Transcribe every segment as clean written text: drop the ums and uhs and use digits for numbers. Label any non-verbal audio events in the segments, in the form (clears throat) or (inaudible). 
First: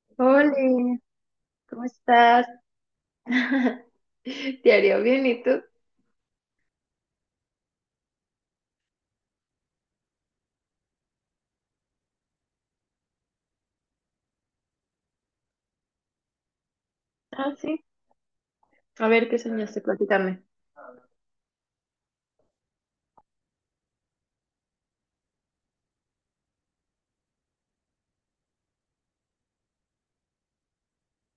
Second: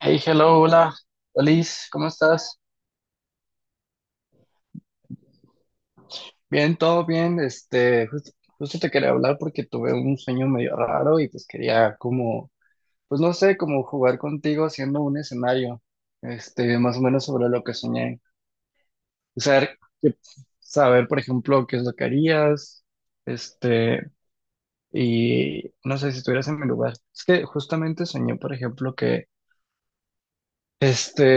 Hey, Hola, hello, hola, ¿cómo Alice, ¿cómo estás? estás? (laughs) Diario, bien, ¿y tú? Bien, todo bien. Justo te quería hablar porque tuve un sueño medio raro y pues quería como, pues no sé, como jugar contigo haciendo un escenario, más o menos sobre Ah, lo que sí. soñé. A ver, ¿qué O sea, soñaste? que- Platícame. saber, por ejemplo, qué es lo que harías, este, y no sé si estuvieras en mi lugar. Es que justamente soñé, por ejemplo, este,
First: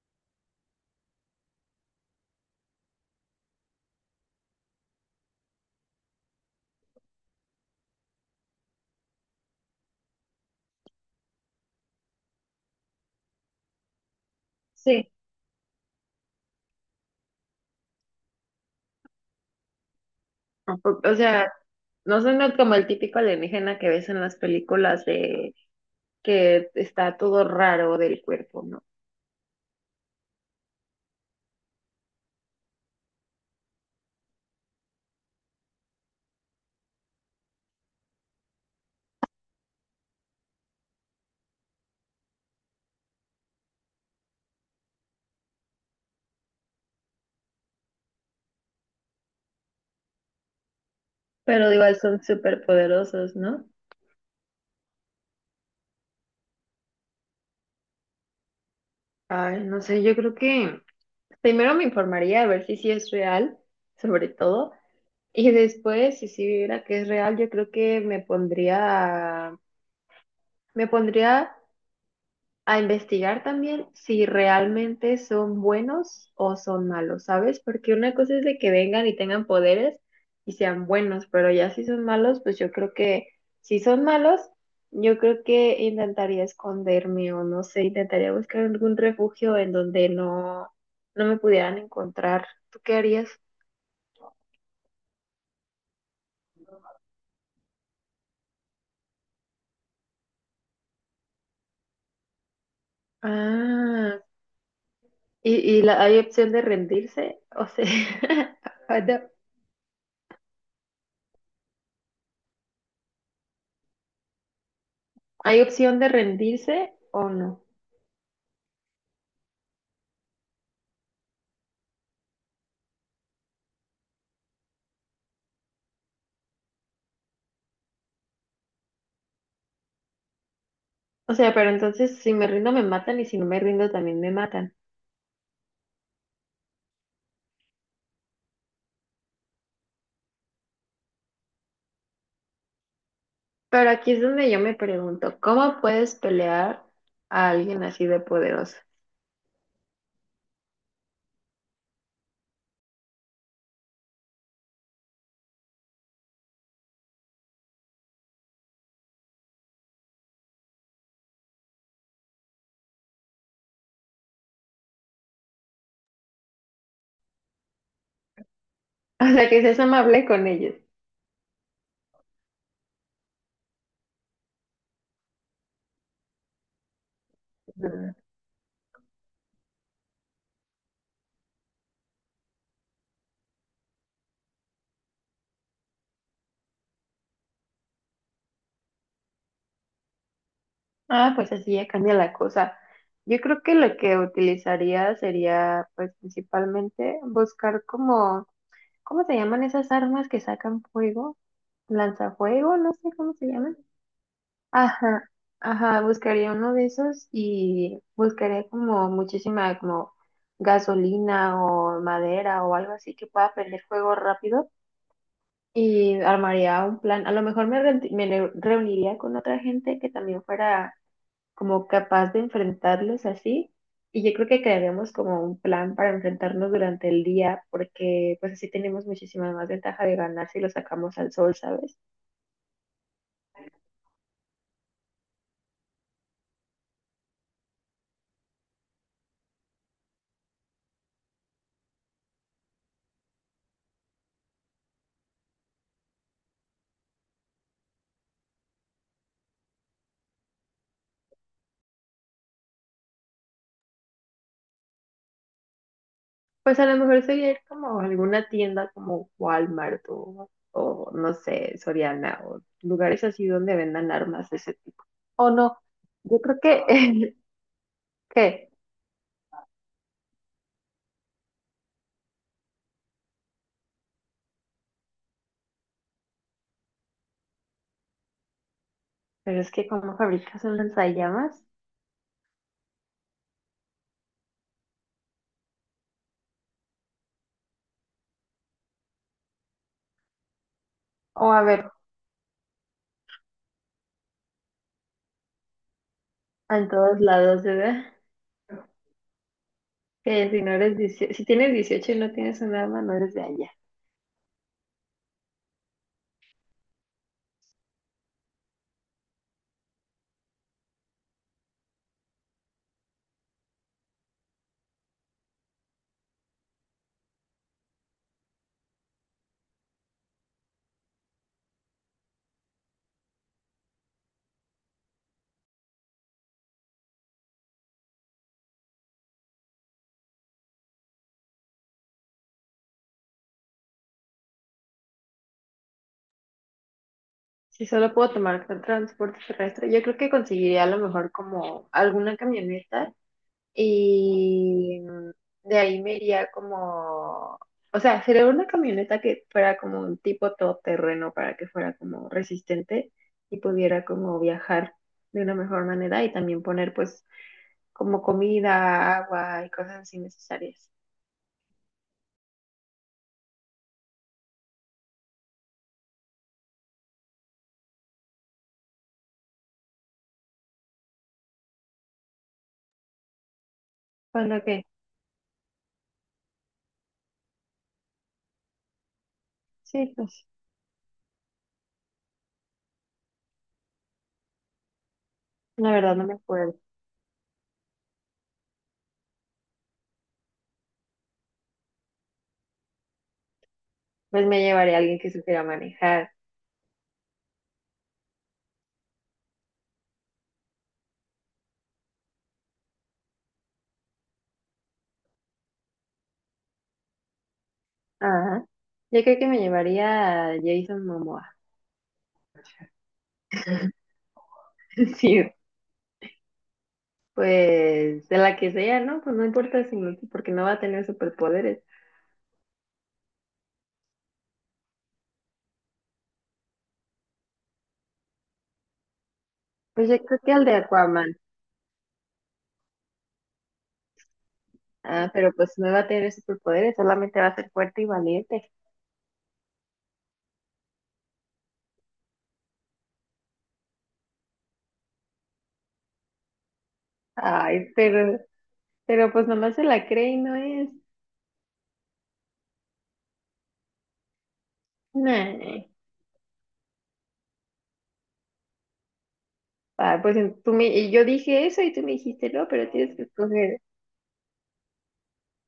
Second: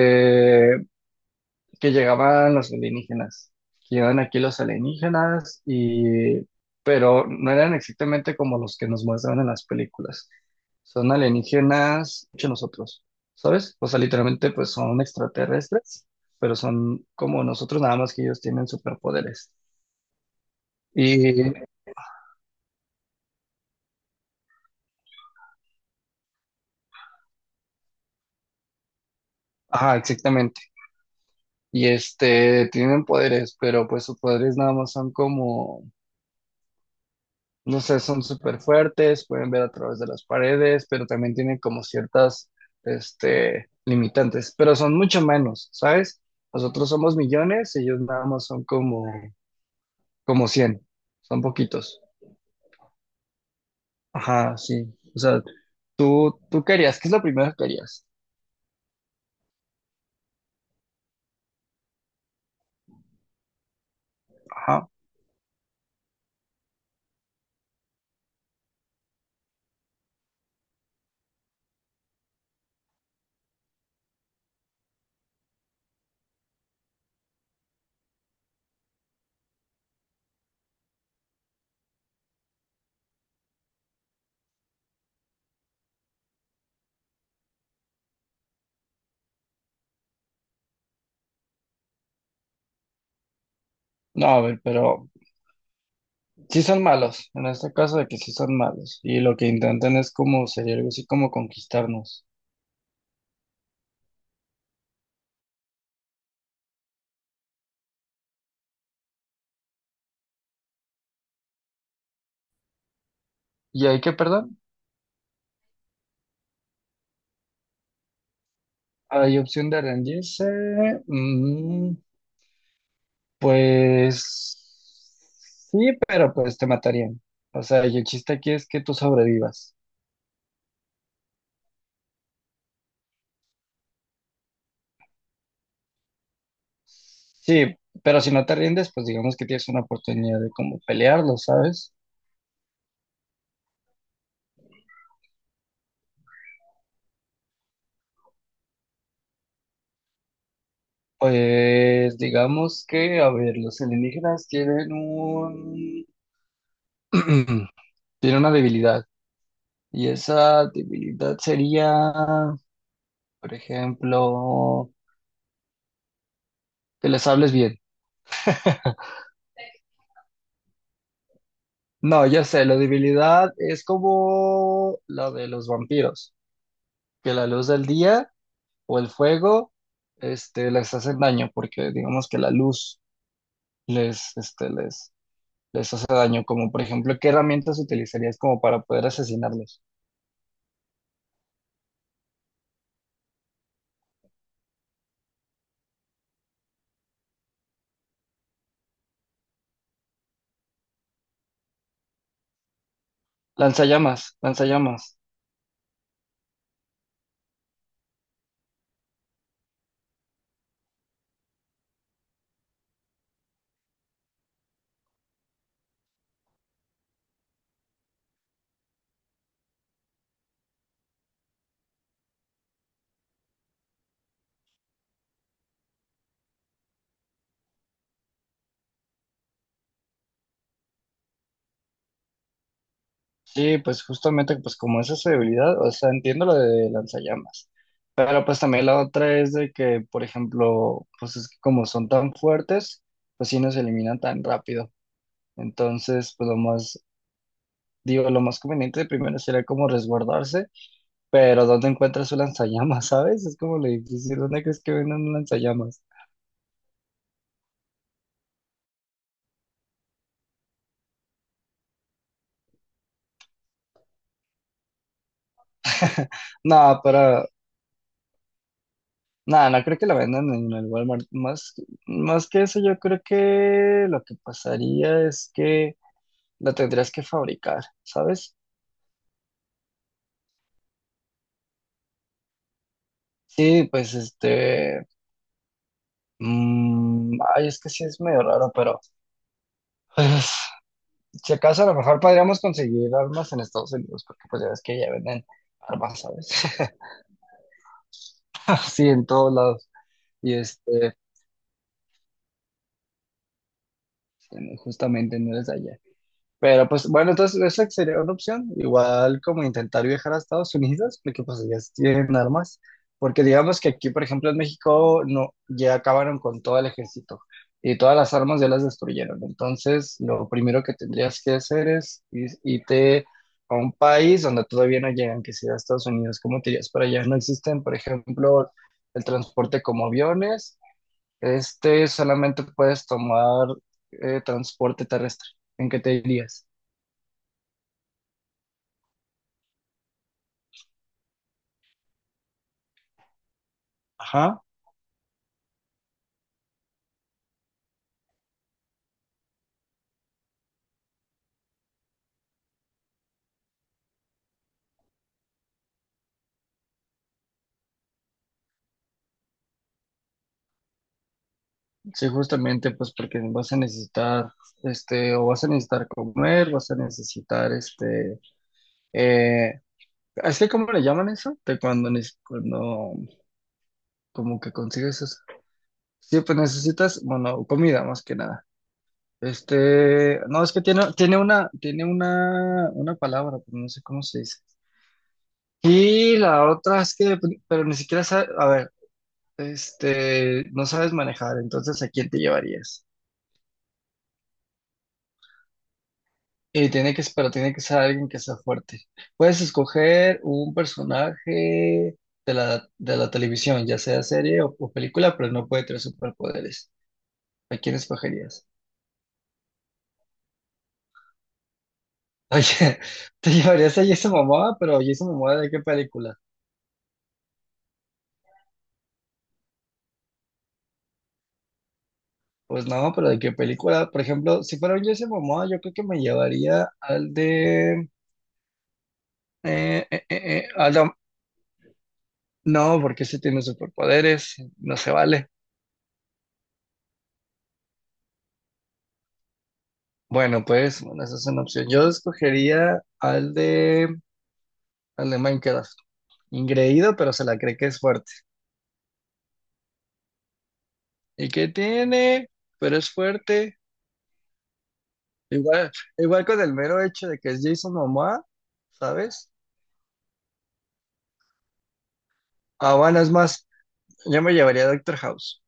que llegaban los alienígenas, que llegaban aquí los alienígenas y pero no eran exactamente como los que nos muestran en las películas. Son alienígenas hecho nosotros, ¿sabes? O sea, literalmente pues son Sí. extraterrestres, pero son como nosotros, nada más que ellos tienen superpoderes. ¿A poco- o sea, Y, no suena como el típico alienígena que ves en las películas de que está todo raro del cuerpo, ¿no? ajá, exactamente. Y tienen poderes, pero pues sus poderes nada más son como. No sé, son súper fuertes, pueden ver a través de las paredes, pero también tienen como ciertas, limitantes, pero son mucho menos, ¿sabes? Nosotros somos millones, ellos nada más son como, cien, son Pero igual poquitos. son súper poderosos, ¿no? Ajá, sí. O sea, tú querías, ¿qué es lo primero que harías? Ay, no sé, yo creo que primero me informaría a ver si sí es real, sobre todo, Ajá. y después, si sí viera que es real, yo creo que me pondría a investigar también si realmente son buenos o son malos, ¿sabes? Porque una cosa es de que vengan y tengan poderes y sean buenos, pero ya si son malos, pues yo creo que si son malos, yo creo que intentaría esconderme o no sé, intentaría buscar algún refugio en donde no me pudieran encontrar. ¿Tú qué harías? No, a ver, pero sí son malos, en este caso de que sí son malos, y lo que intentan es como, sería algo así como conquistarnos. Ah, y la, hay opción de rendirse, o sea, (laughs) ¿Y hay que, perdón? ¿hay opción de rendirse o no? Hay opción de rendirse. mm, Pues sí, pero pues te matarían. O sea, y el chiste aquí es que tú sobrevivas. O sea, pero entonces si me rindo me matan y si no me rindo también me matan. Sí, pero si no te rindes, pues digamos que tienes una oportunidad de como pelearlo, ¿sabes? Pero aquí es donde yo me pregunto, ¿cómo puedes pelear a alguien así de poderoso? (laughs) Pues digamos que, a ver, los alienígenas tienen un, (clears throat) tienen una debilidad. Y esa debilidad sería, por ejemplo, que les hables bien. (laughs) O sea, que seas amable con ellos. No, ya sé, la debilidad es como la de los vampiros. Que la luz del Mm. día o el fuego les hacen daño, porque digamos que la luz les, este, les, les hace daño, como por ejemplo, ¿qué herramientas utilizarías como para poder asesinarlos? Ah, pues así ya cambia la cosa. Yo creo que lo que utilizaría sería, pues principalmente, buscar como, ¿cómo se llaman esas armas que sacan fuego? Lanzafuego, no sé cómo se llaman. Lanzallamas, lanzallamas. Ajá, ajá, buscaría uno de esos y buscaría como muchísima como gasolina o madera o algo así que pueda prender fuego rápido y armaría un plan. A lo mejor reuniría con otra gente que también fuera como capaz de enfrentarlos así y yo creo que crearíamos como un plan para enfrentarnos durante el día porque pues así tenemos muchísima más ventaja de ganar si lo sacamos al sol, ¿sabes? Sí, pues justamente pues como esa es su debilidad, o sea, entiendo lo de lanzallamas. Pero pues también la otra es de que, por ejemplo, pues es que como son tan fuertes, pues sí nos eliminan tan rápido. Entonces, pues lo más, digo, lo más conveniente primero sería como resguardarse. Pero ¿dónde encuentras un lanzallamas, (laughs) sabes? Es como le difícil. ¿Dónde crees que venden un lanzallamas? Pues a lo mejor sería ir como a alguna tienda como Walmart o no sé, Soriana o lugares así donde vendan armas de ese tipo. O no, (laughs) yo creo No, que, pero. (laughs) ¿qué? No, no creo que lo vendan en el Walmart. Más que eso, yo creo que lo que pasaría es que lo tendrías que fabricar, ¿sabes? Pero es que cómo fabricas un lanzallamas. Sí, pues ay, es que sí es medio raro, pero pues, O si a ver, acaso a lo mejor podríamos conseguir armas en Estados Unidos, porque pues ya ves que ya venden armas, en ¿sabes? todos lados, ¿verdad? (laughs) Sí, en todos lados. Que Y si no eres 18, si tienes 18 y no tienes un arma, no eres de allá. justamente no eres de allá. Pero pues bueno, entonces esa sería una opción, igual como intentar viajar a Estados Unidos, porque pues ellas tienen armas, porque digamos que aquí, por ejemplo, en México no, ya acabaron con todo el ejército y todas las armas ya las destruyeron. Entonces, lo primero que tendrías que hacer es irte a un país donde todavía no llegan, que sea Estados Unidos. ¿Cómo te irías para allá? No existen, por ejemplo, el transporte como aviones, solamente puedes tomar transporte terrestre. ¿En qué te irías? Si solo puedo tomar transporte terrestre, yo creo que conseguiría a lo mejor como alguna camioneta. Ajá. Y de ahí me iría como, o sea, sería una camioneta que fuera como un tipo todoterreno para que fuera como resistente y pudiera como viajar de una mejor manera y también poner pues como comida, agua y cosas así necesarias. Sí, justamente pues porque vas a necesitar, o vas a necesitar comer, vas a necesitar, eh, ¿es que cómo le llaman eso? De cuando, cuando, Con como lo que que, consigues eso. Sí, pues necesitas, bueno, comida más que nada. sí, pues No, es que tiene, tiene una palabra, pero no sé cómo se dice. la verdad no me Y la acuerdo. otra es que, pero ni siquiera sabe, a ver, no sabes manejar, entonces ¿a quién te llevarías? Pues me llevaría a alguien que supiera manejar. Y tiene que, pero tiene que ser alguien que sea fuerte. Puedes escoger un personaje de la televisión, ya sea serie o película, pero no puede tener superpoderes. ¿A quién Ajá. escogerías? Yo creo que me llevaría a Jason Momoa. Oye, (laughs) ¿te llevarías a (laughs) Jason Momoa? Pero Jason Sí, Momoa, ¿de qué película? pues de la que sea, ¿no? Pues no importa si no, porque no va a tener superpoderes. Pues no, pero ¿de qué película? Por ejemplo, si fuera un Jason Momoa, yo creo que me llevaría al de... Pues eh, yo eh, creo que eh, el eh, de al de- Aquaman. No, porque ese tiene superpoderes, no se Ah, vale. pero pues no va a tener superpoderes, solamente va a ser fuerte y valiente. Bueno, pues, bueno, esa es una opción. Yo escogería al de Minecraft. Ingreído, pero se la cree que Ay, es fuerte. Pero pues nomás se la cree y no es. ¿Y qué tiene? Pero es fuerte. Nah. Igual, igual con el mero hecho de que es Jason Momoa, ¿sabes? Ah, pues en- tú me, y yo dije eso y tú me dijiste, no, pero tienes Habana que es más, escoger. yo me llevaría a Doctor House.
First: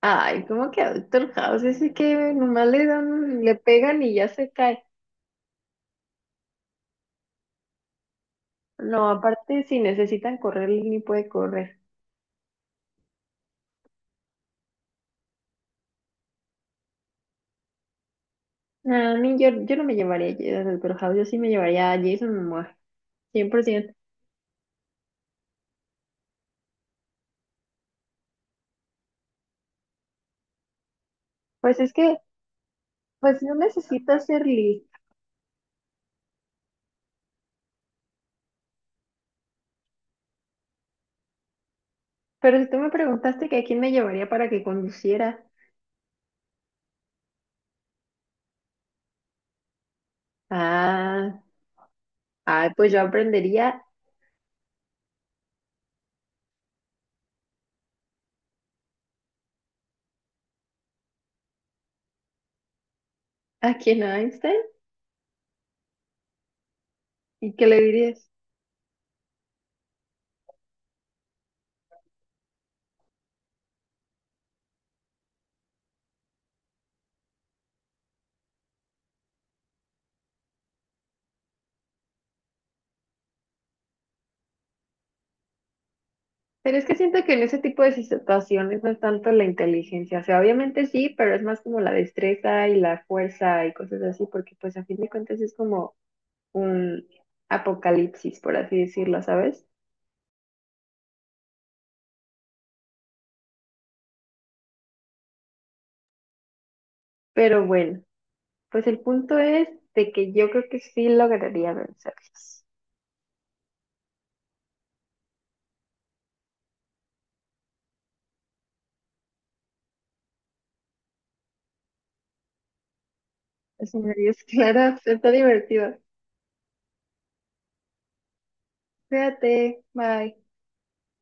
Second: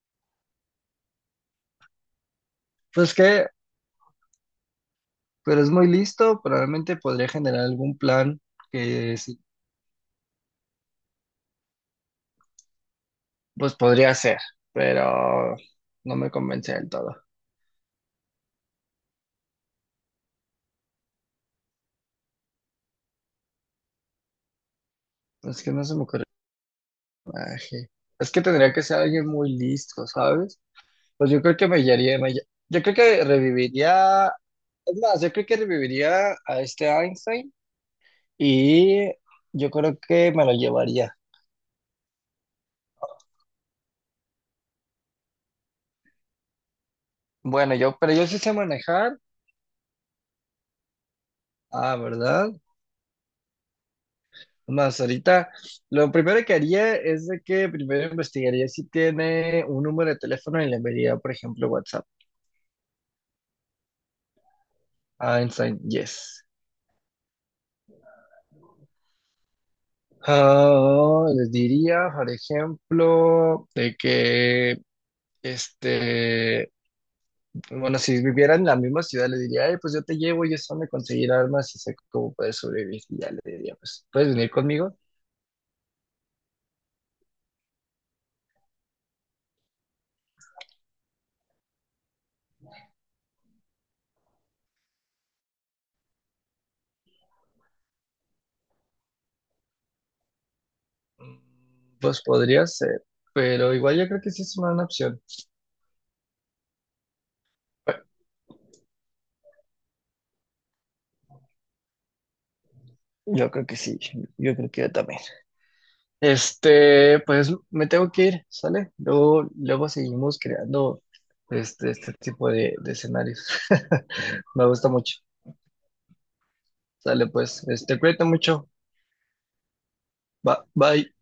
Ay, ¿cómo que Doctor House? Ese que nomás le Pues dan, que, le pegan y ya se cae. pero es muy listo, probablemente podría generar algún plan No, que sí, aparte si necesitan correr, él ni puede correr. pues podría ser, pero no me convence del todo. A mí yo no me llevaría a Jason House, yo sí me llevaría a Jason Momoa, 100%. Es que no se me ocurre. Ay, es que tendría que ser alguien muy listo, ¿sabes? Pues yo creo que me Pues es que, guiaría, yo creo que pues no necesito reviviría, ser es lista. más, yo creo que reviviría a este Einstein y yo creo que me lo llevaría. Pero si tú me preguntaste que a quién me llevaría para que conduciera, Bueno, pero yo sí sé manejar, ah, ah, ¿verdad? ah, pues yo aprendería. Más ahorita, lo primero que haría es de que primero investigaría si tiene un número de teléfono y le enviaría, por ejemplo, WhatsApp. ¿A quién? ¿A Einstein? Einstein, yes. Y qué le dirías. Ah, les diría, por ejemplo, de que Este, bueno, si viviera en la misma ciudad, le diría, "Ey, pues yo te llevo y es donde conseguir armas y sé cómo puedes sobrevivir." Y ya le diría, pues, ¿puedes venir conmigo? Pero es que siento que en ese tipo de situaciones no es tanto la inteligencia, o sea, obviamente sí, pero es más como la destreza y la fuerza y cosas así, porque pues a fin de cuentas es como un apocalipsis, por así decirlo, ¿sabes? Mm, pues podría ser, pero igual yo creo que sí es una buena opción. Pero Bueno, bueno. Pues el punto es de que yo creo que sí lograría vencerlos. yo creo que sí, yo creo que yo también. Pues me tengo que ir, ¿sale? Luego, luego seguimos creando este tipo de escenarios. Es una ideas (laughs) Me gusta claras, (laughs) mucho. está divertido. Sale, pues, cuídate mucho. Cuídate, bye. Bye.